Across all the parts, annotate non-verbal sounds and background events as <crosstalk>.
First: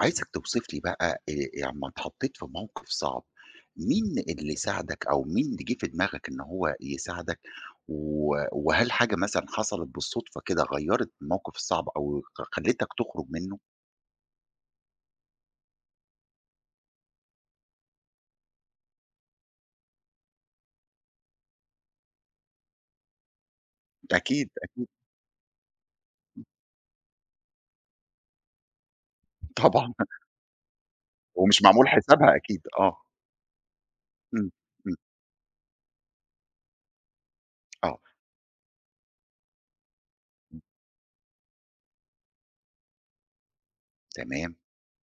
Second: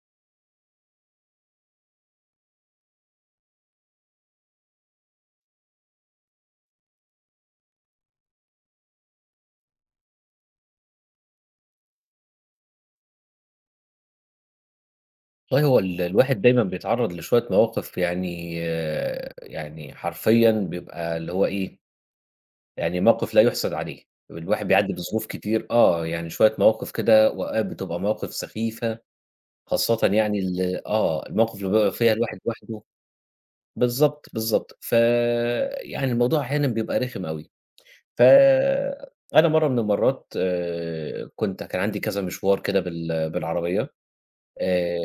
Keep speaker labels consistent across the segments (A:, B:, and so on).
A: عايزك توصف لي بقى، أمّا اتحطيت في موقف صعب، مين اللي ساعدك أو مين اللي جه في دماغك إن هو يساعدك، وهل حاجة مثلًا حصلت بالصدفة كده غيّرت الموقف الصعب أو خلّتك تخرج منه؟
B: والله هو الواحد دايمًا بيتعرّض لشوية مواقف يعني حرفيًا بيبقى اللي هو إيه، يعني موقف لا يُحسَد عليه.
A: أكيد،
B: الواحد
A: أكيد.
B: بيعدّي بظروف كتير يعني شوية مواقف كده وأوقات بتبقى مواقف سخيفة،
A: طبعًا.
B: خاصةً
A: <laughs>
B: يعني ال آه، المواقف
A: ومش
B: اللي
A: معمول
B: بيبقى فيها
A: حسابها
B: الواحد
A: أكيد،
B: لوحده.
A: آه.
B: بالضبط،
A: إمم.
B: بالضبط.
A: إمم.
B: يعني الموضوع أحيانًا بيبقى رخم أوي.
A: آه.
B: ف أنا مرّة من المرّات،
A: إمم.
B: كنت كان عندي كذا مشوار كده بالعربية.
A: تمام.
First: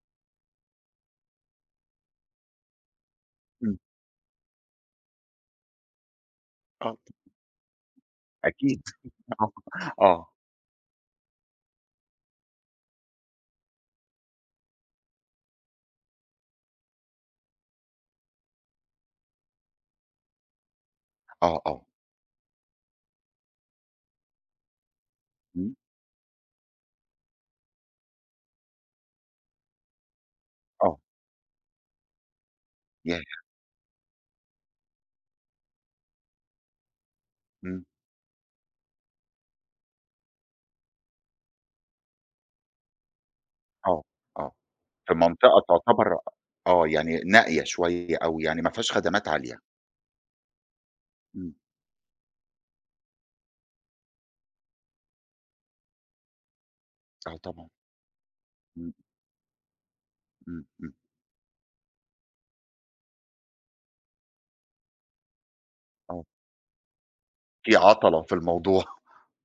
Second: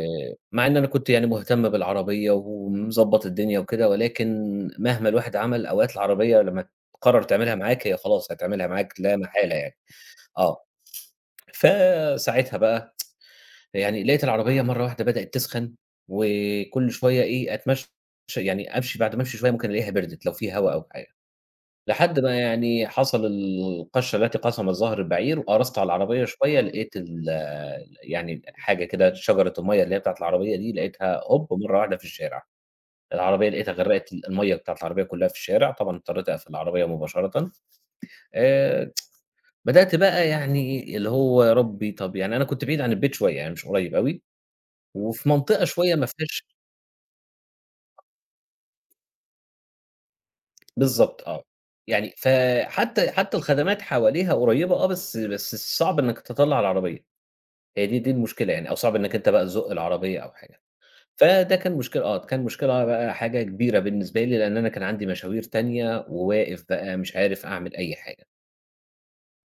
B: مع إن أنا كنت يعني مهتم بالعربية ومضبّط الدنيا
A: إمم.
B: وكده، ولكن مهما الواحد عمل أوقات العربية لمّا
A: آه.
B: تقرر تعملها معاك هي خلاص هتعملها
A: أكيد.
B: معاك لا
A: <laughs> آه،
B: محالة يعني،
A: آه.
B: آه. فساعتها بقى يعني لقيت العربية مرّة واحدة بدأت تسخن، وكل شوية إيه أتمشى، يعني أمشي، بعد ما أمشي شوية ممكن ألاقيها بردت لو في هوا أو حاجة.
A: آه، آه.
B: لحد ما يعني حصل القشّة التي قسمت ظهر البعير،
A: إمم.
B: وقرصت على العربية شوية لقيت يعني حاجة كده، شجرة المَيّة اللي هي بتاعة العربية دي
A: آه.
B: لقيتها هوب مرّة واحدة في الشارع.
A: ياه!
B: العربية لقيتها غرّقت المَيّة بتاعة العربية كلّها في الشارع، طبعًا اضطريت أقفل العربية مباشرةً.
A: إمم.
B: آآ، بدأت بقى يعني اللي هو يا ربي، طَب يعني أنا كنت بعيد عن البيت شوية، يعني مش قريّب
A: آه.
B: أوي،
A: آه. في
B: وفي
A: منطقة
B: منطقة شوية ما
A: تعتبر
B: فيهاش.
A: يعني نائية شوية أو يعني ما فيهاش خدمات عالية.
B: بالضبط آه،
A: إمم.
B: يعني فحتى الخدمات حواليها قريّبة آه، بس صعب إنّك تطلّع العربية.
A: آه طبعًا.
B: هي دي المشكلة يعني، أو
A: إمم.
B: صعب إنّك أنت بقى تزُق العربية أو حاجة.
A: إمم. إمم.
B: فده كان مشكلة آه، كان مشكلة بقى، حاجة كبيرة بالنسبة لي، لإن أنا كان عندي مشاوير تانية،
A: آه.
B: وواقف بقى مش عارف أعمل
A: في
B: أي
A: عَطَلة
B: حاجة.
A: في الموضوع. <laughs>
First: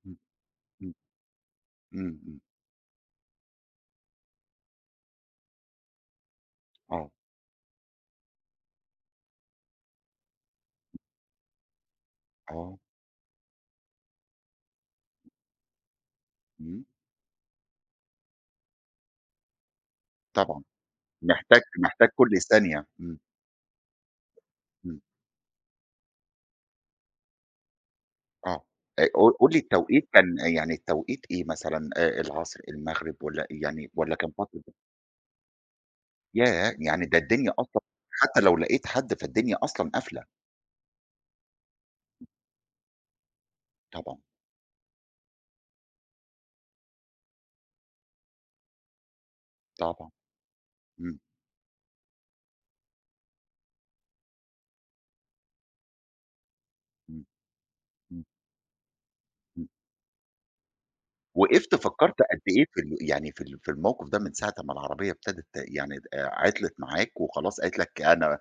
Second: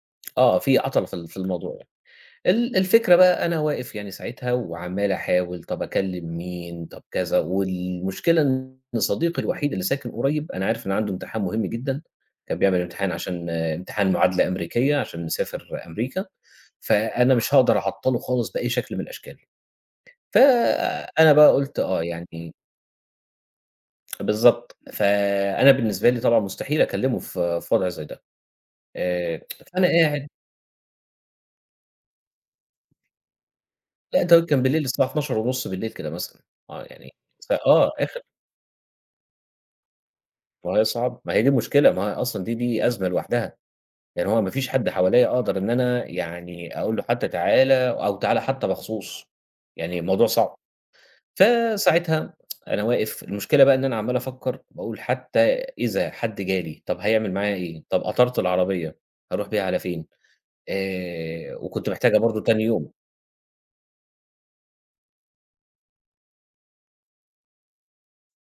A: إمم.
B: آه، في
A: إمم.
B: عَطَل في ال في الموضوع يعني.
A: إمم. إمم.
B: الفكرة بقى أنا واقف يعني ساعتها وعمّال أحاول، طَب أكلّم مين، طَب
A: آه،
B: كذا، والمشكلة إن صديقي الوحيد اللي ساكن قريب، أنا عارف إن عنده امتحان مهم جدًا، كان
A: آه.
B: بيعمل امتحان عشان امتحان معادلة أمريكية عشان نسافر أمريكا،
A: إمم.
B: فأنا مش هاقدر أعطّله خالص بأي شكل من الأشكال.
A: طبعًا.
B: فأنا بقى
A: محتاج
B: قُلت آه،
A: محتاج كل
B: يعني
A: ثانية. إمم.
B: بالضبط.
A: إمم.
B: فأنا بالنسبة لي طبعًا مستحيل أكلّمه في وضع زي ده.
A: آه. قُل
B: آآ
A: قُل لي
B: فأنا
A: التوقيت
B: قاعد،
A: كان آه، يعني التوقيت إيه مثلًا العصر، المغرب والّا
B: لأ
A: كان
B: ده كان
A: فترة.
B: بالليل الساعة 00:30 كده مثلًا،
A: ياه!
B: آه
A: يعني
B: يعني
A: ده
B: ف
A: الدنيا أصلًا.
B: آه آخر
A: حتى لو لقيت حد فالدنيا أصلًا قافلة.
B: ما هي صعب، ما هي دي المشكلة، ما هي أصلًا دي أزمة لوحدها.
A: طبعًا.
B: يعني هو ما فيش حد حواليّا أقدر إن أنا يعني أقول له حتى تعالَ أو تعالَ حتى مخصوص، يعني
A: طبعًا.
B: الموضوع صعب.
A: إمم.
B: فساعتها أنا واقف، المشكلة بقى إن أنا عمّال أفكّر باقول حتى إذا حد جالي، طَب
A: إمم.
B: هيعمل معايا إيه؟ طَب
A: إمم.
B: أطرت العربية، هاروح بيها على فين؟
A: وقفت
B: وكنت محتاجها
A: فكّرت قد
B: برضه تاني
A: إيه في
B: يوم.
A: ال يعني في ال في الموقف ده من ساعة أمّا العربية ابتدت يعني عطلت معاك وخلاص قالت لك أنا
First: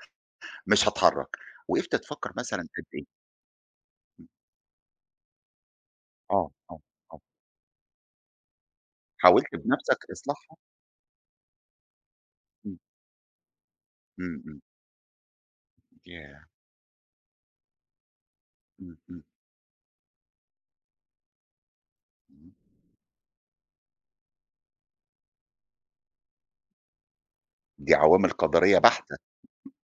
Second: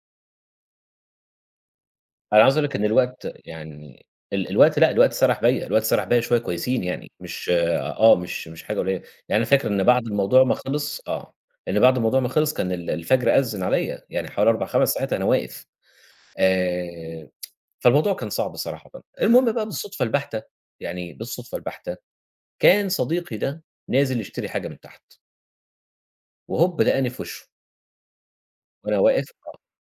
A: مش هاتحرّك، وقفت تفكّر
B: أنا عاوز
A: مثلًا
B: أقول لك إن
A: قد إيه؟
B: الوقت يعني،
A: إمم.
B: الوقت لأ، الوقت سَرَح بيّا، الوقت سَرَح بيّا شوية
A: آه، آه،
B: كويسين يعني،
A: آه.
B: مش مش، مش حاجة قليلة. يعني أنا
A: حاولت
B: فاكر إن
A: بنَفْسك
B: بعد الموضوع ما
A: إصلاحها؟
B: خلص آه، إن بعد الموضوع ما خلص كان
A: إمم.
B: الفجر أذّن عليّا، يعني
A: إمم.
B: حوالي
A: إمم.
B: 4، 5 ساعات أنا واقف.
A: ياه!
B: آآ فالموضوع كان صعب صراحةً.
A: إمم. إمم.
B: المهم بقى بالصدفة البحتة، يعني بالصدفة البحتة،
A: إمم.
B: كان صديقي ده نازل يشتري حاجة من تحت، وهوب لقاني في وشه
A: دي عوامل قدرية
B: وأنا
A: بحتة.
B: واقف،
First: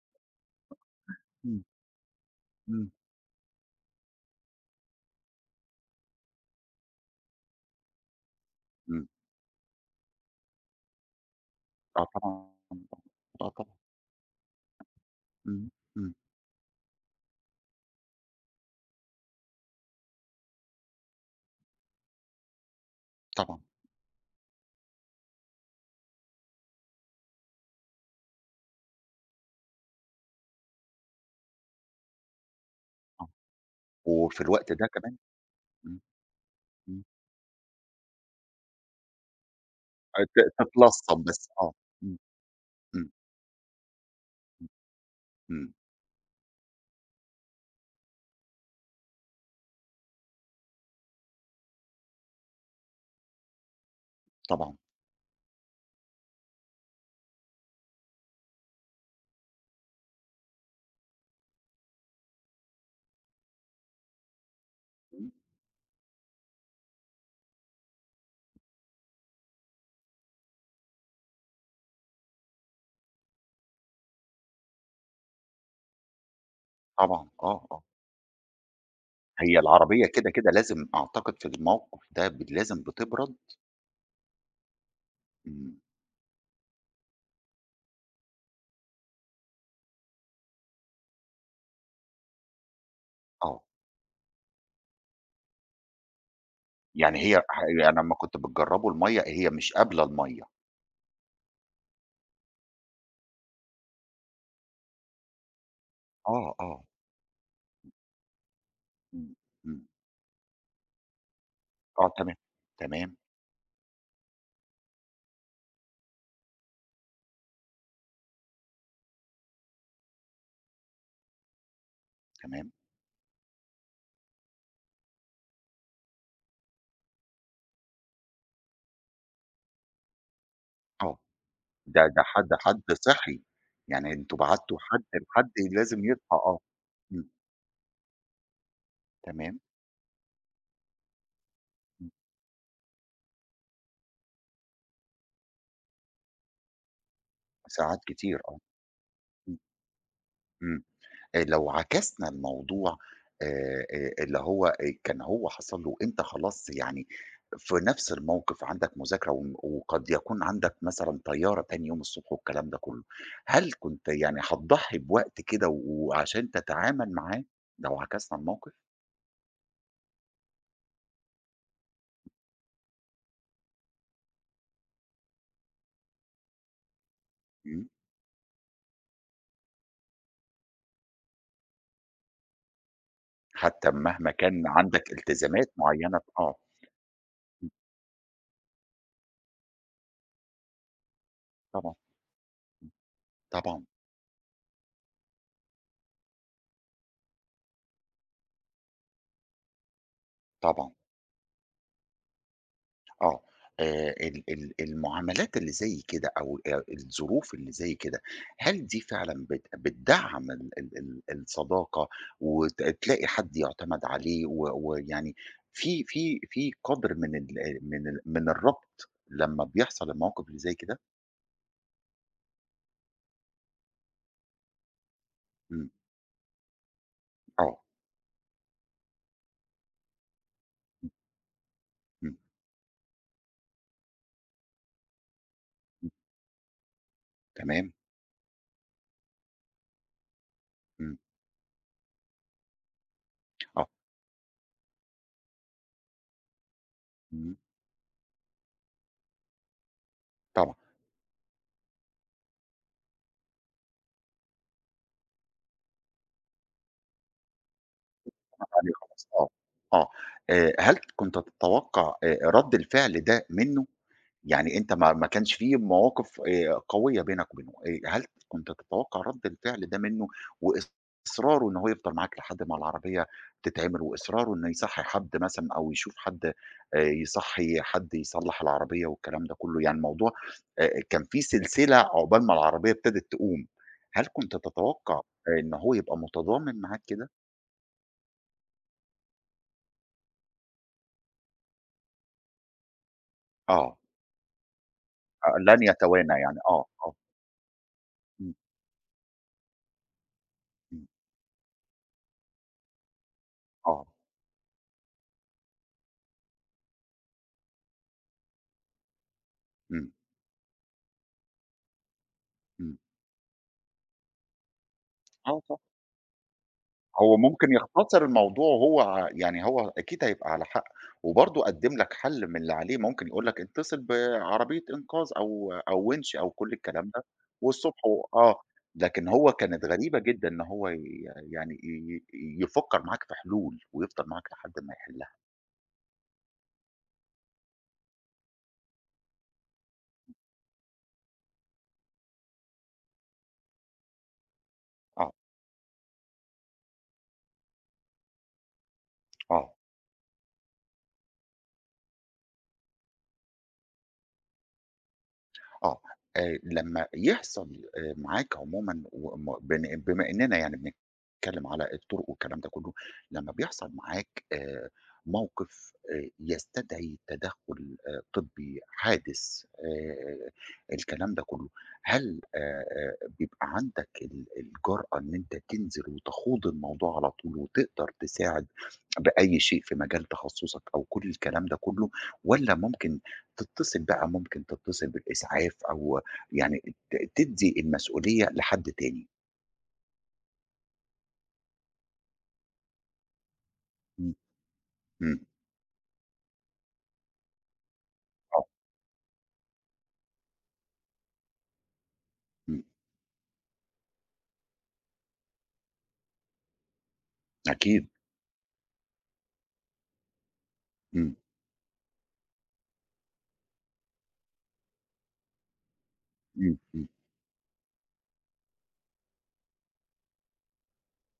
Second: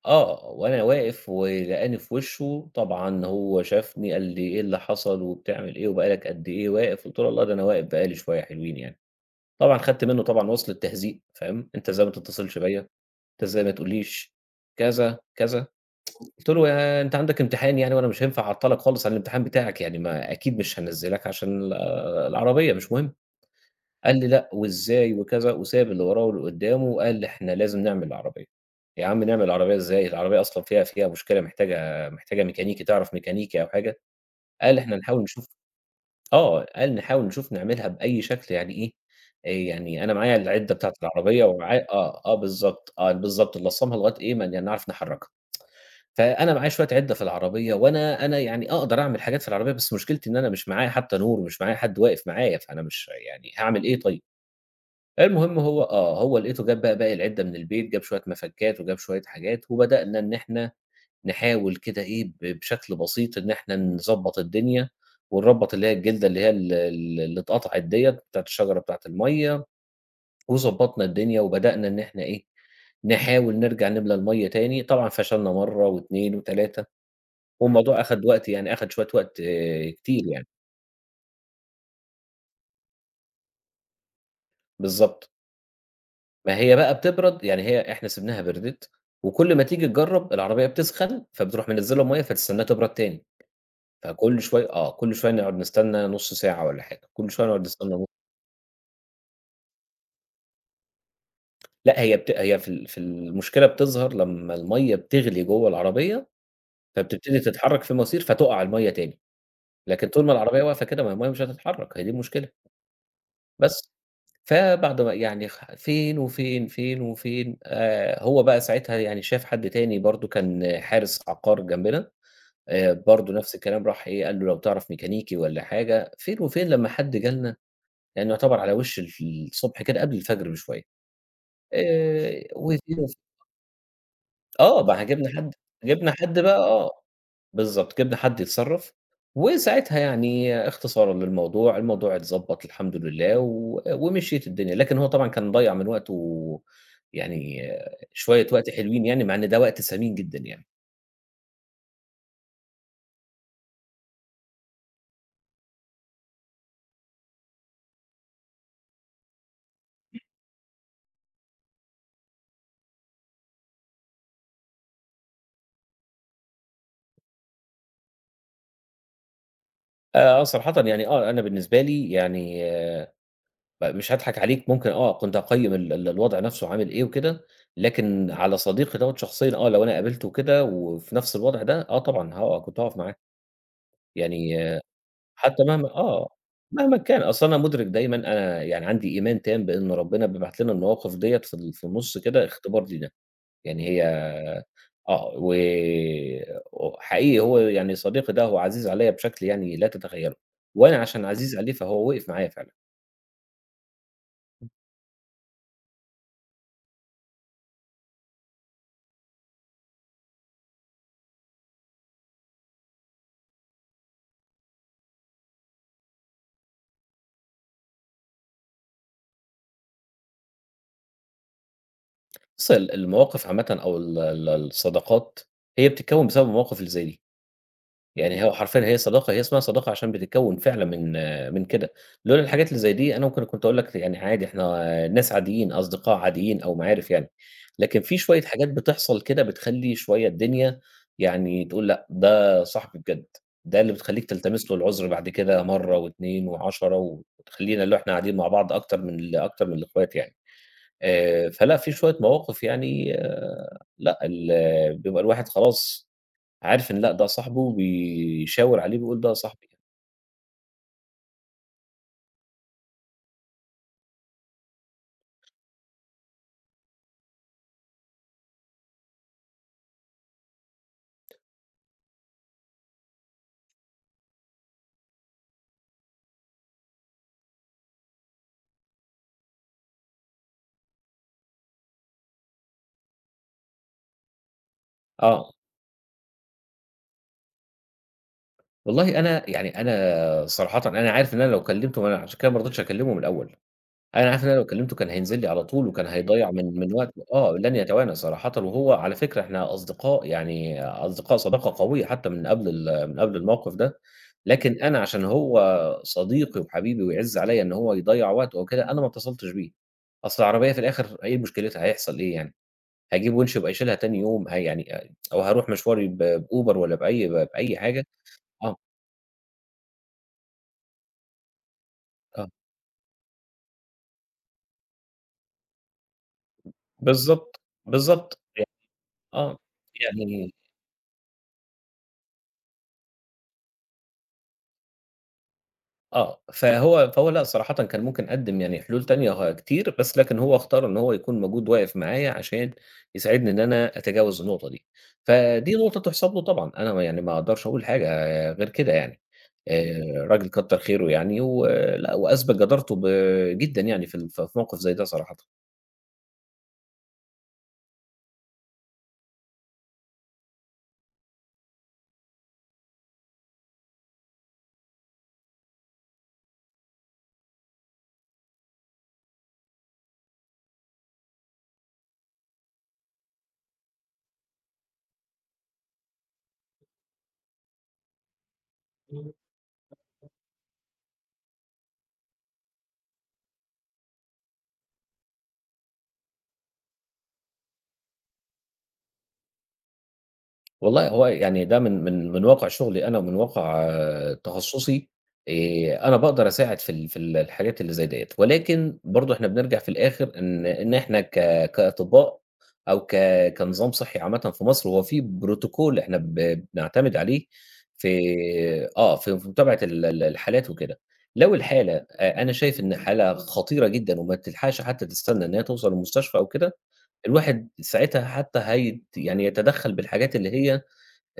B: آه، وأنا واقف
A: إمم.
B: ولقاني في وشه.
A: إمم.
B: طبعًا هو شافني قال لي: "إيه اللي حصل وبتعمل إيه وبقى لك قد إيه واقف؟" قُلت له: "والله ده أنا واقف بقى لي شوية حلوين يعني."
A: إمم.
B: طبعًا خدت منه طبعًا وصْل التهزيء، فاهم، "أنت
A: آه
B: إزاي ما
A: طبعًا.
B: تتصلش بيّا، أنت
A: آه
B: إزاي ما
A: طبعًا.
B: تقوليش،" كذا، كذا.
A: إمم. إمم.
B: قُلت له: "يا أنت عندك امتحان يعني، وأنا مش هينفع أعطّلك خالص عن الامتحان بتاعك، يعني ما أكيد مش هانزّلك عشان العربية مش مهم."
A: طبعًا.
B: قال لي: "لأ وإزاي وكذا." وساب اللي وراه واللي قدّامه وقال لي: "إحنا لازم نعمل العربية." يا عم نعمل العربية إزاي؟ العربية أصلًا فيها مشكلة، محتاجة ميكانيكي، تعرف
A: آه.
B: ميكانيكي أو حاجة؟
A: وفي الوقت
B: قال:
A: ده
B: "إحنا
A: كمان.
B: نحاول نشوف."
A: إمم.
B: آه، قال:
A: إمم.
B: "نحاول نشوف نعملها بأي شكل." يعني إيه، يعني أنا معايا
A: ت
B: العِدّة بتاعة
A: تتلصّم بس،
B: العربية
A: آه.
B: ومعايا
A: إمم.
B: بالضبط،
A: إمم.
B: آه بالضبط، نلصّمها لغاية إيه ما نعرف نحرّكها.
A: إمم. إمم.
B: فأنا معايا شوية عِدّة في العربية، وأنا يعني أقدر أعمل حاجات في العربية، بس مشكلتي إن أنا مش معايا حتى نور، ومش معايا حد واقف معايا، فأنا مش يعني هاعمل إيه طيب؟
A: طبعًا.
B: المهم هو آه، هو لقيته جاب بقى باقي العِدّة من البيت، جاب شوية مفكات، وجاب شوية حاجات، وبدأنا إن إحنا نحاول كده إيه، بشكل بسيط إن إحنا نضبّط الدنيا، ونربّط اللي هي الجلدة اللي هي ال ال اللي اتقطعت ديّة بتاعة الشجرة بتاعة المَيّة، وضبّطنا الدنيا، وبدأنا إن إحنا إيه، نحاول نرجع نملى المَيّة تاني. طبعًا فشلنا مرّة و2 و3.
A: طبعًا. آه، آه.
B: والموضوع أخَد وقت، يعني أخَد شوية وقت
A: هي العربية
B: كتير
A: كده،
B: يعني.
A: كده لازم أعتقد في الموقف ده لازم بتبرد.
B: بالضبط.
A: إمم.
B: ما هي بقى بتبرد، يعني هي إحنا سِبناها بردِت، وكل ما تيجي تجرّب العربية بتسخن، فبتروح منزِّلة مَيّة فتستناها تبرد تاني.
A: آه.
B: فكل شوية آه، كل شوية نقعد نستنى نُص ساعة والّا حاجة،
A: يعني
B: كل
A: هي
B: شوية
A: ح
B: نقعد نستنى
A: أنا لمّا كنت بتجرّبه المَيّة، هي مش قابلة المَيّة.
B: لأ هي بت هي في ال في المشكلة بتظهر لمّا المَيّة بتغلي جوّه العربية،
A: آه، آه.
B: فبتبتدي تتحرّك في المواسير فتُقع المَيّة تاني،
A: إمم. إمم.
B: لكن طول ما العربية واقفة كده ما هي المَيّة مش هتتحرّك، هي دي
A: آه تمام.
B: المشكلة،
A: تمام.
B: بس. فبعد ما يعني فين وفين، فين وفين، هو بقى ساعتها يعني شاف حد تاني برضه كان حارس عقار جنبنا.
A: تمام.
B: برضه نفس الكلام راح إيه، قال له: "لو تعرف ميكانيكي والّا حاجة." فين وفين لمّا حد جالنا، يعني يعتبر على وش الصبح كده قبل الفجر بشوية.
A: آه. ده حد حد
B: وفين وف
A: صِحي. يعني أنتم بعتّوا
B: آه، ما إحنا
A: حد
B: جِبنا حد،
A: الحد لازم
B: جِبنا
A: يصحى
B: حد بقى
A: آه.
B: آه.
A: إمم.
B: بالضبط، جِبنا حد يتصرّف،
A: تمام.
B: وساعتها يعني اختصارًا للموضوع،
A: إمم.
B: الموضوع اتضبّط الحمد لله ومشيت الدنيا، لكن هو طبعًا كان مضيّع من وقته يعني
A: ساعات كتير
B: شوية
A: آه.
B: وقت حلوين يعني، مع إن
A: إمم.
B: ده وقت ثمين جدًا يعني.
A: إمم. لو عكسنا الموضوع اللي هو كان هو حصل له أنت خلاص يعني في نفس الموقف عندك مذاكرة وقد يكون عندك مثلًا طيارة تاني يوم الصبح والكلام ده كله، هل كنت يعني هتضحّي بوقت كده وعشان تتعامل معاه لو عكسنا الموقف؟
B: صراحةً يعني آه، أنا بالنسبة لي يعني مش هاضحك عليك ممكن آه، كنت هاقيّم ال ال الوضع نَفْسه عامل إيه وكده،
A: إمم.
B: لكن على صديقي دوّة شخصيًا آه، لو أنا قابلته كده وفي نَفْس الوضع ده، آه طبعًا كنت هاقف معاه،
A: حتى مهما
B: يعني
A: كان عندك
B: حتى
A: التزامات
B: مهما
A: معيّنة آه.
B: مهما كان. أصل أنا مُدرك دايمًا، أنا يعني عندي إيمان تام بإن ربنا بيبعت لنا المواقف ديّة في ال في
A: طبعًا.
B: النُص كده اختبار لينا،
A: طبعًا.
B: يعني هي آه، وحقيقي هو يعني صديقي ده هو عزيز عليَّ بشكل يعني لا تتخيّله،
A: طبعًا.
B: وأنا عشان عزيز عليه فهو وقف معايا فعلًا.
A: آه. ال ال المعاملات اللي زي كده أو الظروف اللي زي كده، هل دي فعلًا بتدعّم ال ال ال الصداقة وت تلاقي حد يُعتمد عليه ويعني في قدر من الربط لمّا بيحصل الموقف اللي زي كده؟
B: بُص المواقف عامةً أو ال ال الصداقات هي
A: إمم.
B: بتتكوّن بسبب المواقف اللي زي دي.
A: آه.
B: يعني هو حرفيًا هي صداقة، هي اسمها صداقة عشان بتتكوّن فعلًا
A: إمم.
B: من من كده.
A: إمم.
B: لولا الحاجات اللي زي دي أنا ممكن كنت أقول لك يعني عادي إحنا ناس عاديين،
A: إمم.
B: أصدقاء عاديين أو معارف يعني،
A: تمام.
B: لكن في شوية حاجات بتحصل كده بتخلّي شوية الدنيا
A: إمم.
B: يعني تقول لأ، ده صاحبي بجد، ده
A: آه.
B: اللي بتخلّيك تلتمس له العُذر بعد كده مرّة و2 و10،
A: إمم.
B: وتخلّينا اللي هو إحنا قاعدين مع بعض أكتر من أكتر من الإخوات يعني.
A: طبعًا.
B: فلأ في شوية مواقف يعني آه، لأ، بيبقى الواحد خلاص عارف إن لأ ده صاحبه وبيشاور
A: عليه
B: عليه بيقول
A: خلاص
B: ده
A: آه.
B: صاحبي، كده.
A: آه. هل كنت تتوقع رَد الفعل ده منّه؟ يعني أنت ما كانش في مواقف قوية بينك وبينه، هل كنت تتوقع رَد الفعل ده منه وإصراره إن هو يفضل معاك لحد ما العربية تتعمل وإصراره إنه يصحّي حد مثلًا أو يشوف حد يصحّي حد يصلّح العربية والكلام ده كُلّه، يعني الموضوع كان في سلسلة عقبال ما العربية ابتدت تقوم، هل كنت تتوقع
B: آه،
A: إن هو يبقى متضامن معاك كده؟
B: والله أنا يعني أنا صراحةً أنا عارف إن أنا لو كلمته، ما أنا عشان كده ما رضيتش أكلمه من الأول.
A: آه.
B: أنا عارف إن أنا لو كلمته كان هينزل لي على
A: لن
B: طول وكان
A: يتوانى
B: هيضيّع
A: يعني،
B: من
A: آه،
B: من
A: آه.
B: وقته آه، لن يتوانى صراحةً،
A: إمم.
B: وهو على فكرة إحنا أصدقاء يعني،
A: إمم.
B: أصدقاء صداقة قوية حتى من قبل الموقف ده.
A: آه.
B: لكن أنا عشان هو صديقي وحبيبي ويعِز عليَّ إن هو يضيّع وقته أو كده، أنا ما اتصلتش بيه.
A: إمم.
B: أصل العربية في الآخر إيه مشكلتها؟ هيحصل إيه يعني؟
A: إمم.
B: هاجيب وِنش وأبقى شايلها تاني يوم، يعني أو
A: آه.
B: هاروح مشواري بأوبر والّا
A: هو ممكن
B: بأي حاجة.
A: يختصر الموضوع
B: آه،
A: وهو يعني هو أكيد هيبقى على حق، وبرضه قدّم لك حل
B: آه،
A: من اللي عليه، ممكن يقول لك اتصل بعربية إنقاذ أو وِنْش أو كل الكلام ده،
B: بالضبط،
A: والصبح و
B: بالضبط،
A: آه،
B: ي
A: لكن هو
B: آه،
A: كانت غريبة جدًا
B: يعني
A: إن هو يعني يفكّر معاك في حلول ويفضل معاك لحد ما يحلّها.
B: آه، فهو لأ صراحةً كان ممكن قدّم يعني حلول تانية كتير، بس لكن هو اختار إن هو يكون موجود واقف معايا عشان يساعدني إن أنا أتجاوز النقطة دي،
A: آه.
B: فدي نقطة تُحسب له طبعًا. أنا ما يعني ما أقدرش أقول حاجة غير كده يعني.
A: آه.
B: راجل كتّر خيره يعني، ولأ وأثبت جدارته جدًا يعني في ال ف في موقف زي ده صراحةً.
A: آه. لمّا يحصل معاك عمومًا وم بن بما إننا يعني بنتكلم على الطرق والكلام ده كله، لمّا بيحصل معاك موقف يستدعي تدخُّل طبّي حادث الكلام ده كله، هل بيبقى عندك الجرأة إن أنت تنزل وتخوض الموضوع على طول وتقدر تساعد بأي شيء في مجال تخصُّصك أو كل الكلام ده كله والّا ممكن تتصل بقى ممكن تتصل بالإسعاف أو يعني تدّي المسؤولية لحد تاني.
B: والله هو يعني ده من من من واقع شغلي أنا ومن واقع آه،
A: إمم.
B: تخصُّصي.
A: إمم.
B: أنا باقدر أساعد في ال في ال الحاجات اللي زي ديّة،
A: آه.
B: ولكن برضه إحنا بنرجع في الآخر إن إن إحنا كأطباء
A: إمم.
B: أو كنظام صحّي عامةً في مصر، هو في بروتوكول إحنا بنعتمد عليه
A: أكيد.
B: في آه، في في متابعة ال ال الحالات وكده.
A: إمم.
B: لو الحالة أنا شايف إن حالة خطيرة جدًا وما تلحقش حتى تستنى إن هي توصل المستشفى أو كده،
A: إمم. إمم.
B: الواحد ساعتها حتى يعني يتدخّل بالحاجات اللي هي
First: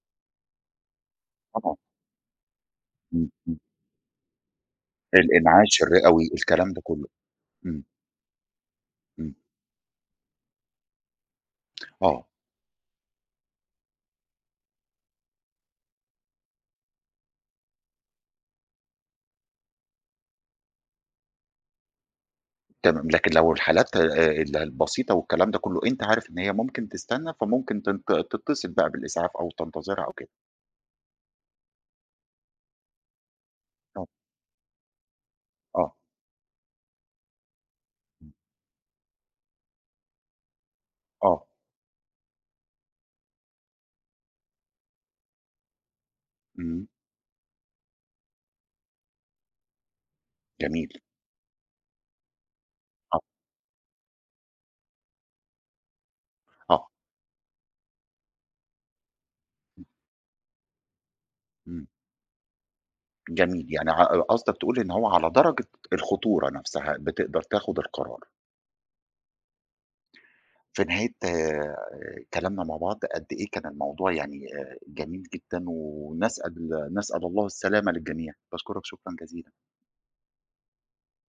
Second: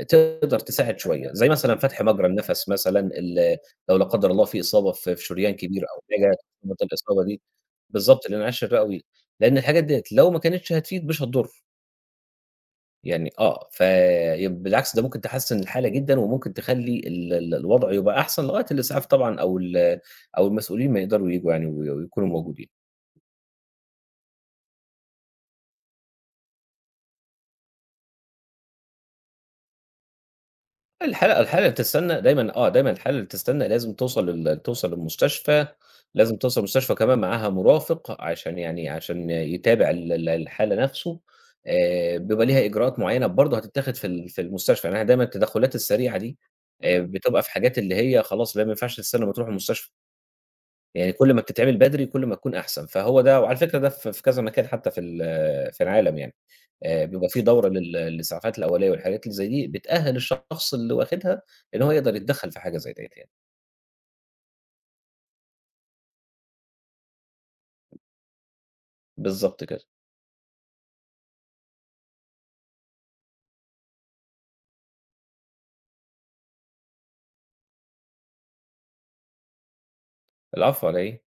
B: تقدر تساعد شوية، زي مثلًا
A: طبعًا.
B: فتح مجرى النَفَس مثلًا
A: إمم. إمم.
B: لو لا قدر الله في إصابة في في شريان
A: الإنعاش
B: كبير أو
A: الرئوي
B: حاجة
A: الكلام
B: تظبط
A: ده كلّه.
B: الإصابة دي،
A: إمم.
B: بالضبط الإنعاش الرئوي،
A: إمم.
B: لأن الحاجات ديّة لو ما كانتش هتفيد مش هتضر،
A: آه.
B: يعني آه، في بالعكس ده ممكن تحسّن الحالة جدًا وممكن تخلّي ال ال الوضع يبقى أحسن لغاية الإسعاف طبعًا أو أو المسؤولين ما يقدروا ييجوا يعني ويكونوا موجودين.
A: تمام، لكن لو الحالات ال البسيطة والكلام ده كلّه أنت عارف إن هي ممكن تستنى، فممكن تتصل بقى بالإسعاف أو تنتظرها أو كده.
B: الحالة اللي بتستنّى دايمًا آه، دايمًا الحالة اللي بتستنّى لازم
A: آه.
B: توصل لل توصل للمستشفى،
A: آه.
B: لازم توصل المستشفى كمان معاها مرافق
A: إمم.
B: عشان يعني عشان يتابع ال ال الحالة نَفْسه.
A: آه.
B: بيبقى ليها إجراءات معيّنة برضه هتتاخد في ال في المستشفى، يعني إحنا دايمًا التدخُّلات السريعة دي
A: إمم.
B: بتبقى في حاجات اللي هي خلاص اللي هي ما ينفعش تستنّى ما تروح المستشفى.
A: جميل.
B: يعني كل ما بتتعمل بدري كل ما تكون أحسن،
A: آه.
B: فهو ده وعلى فكرة ده في في كذا مكان حتى في ال في العالم يعني.
A: آه.
B: بيبقى في دورة للإسعافات الأولية والحاجات اللي زي دي،
A: إمم.
B: بتأهّل الشخص اللي واخدها إن
A: إمم.
B: هو يقدر يتدخّل في حاجة زي ديّة يعني.
A: جميل، يعني قصدك تقول إن هو على درجة الخطورة نفسها بتقدر تاخد القرار.
B: بالضبط كده.
A: في نهاية كلامنا مع بعض قد إيه كان الموضوع يعني جميل جدًا ونسأل نسأل الله السلامة للجميع، باشكرك شكرًا جزيلًا.
B: العفو على إيه؟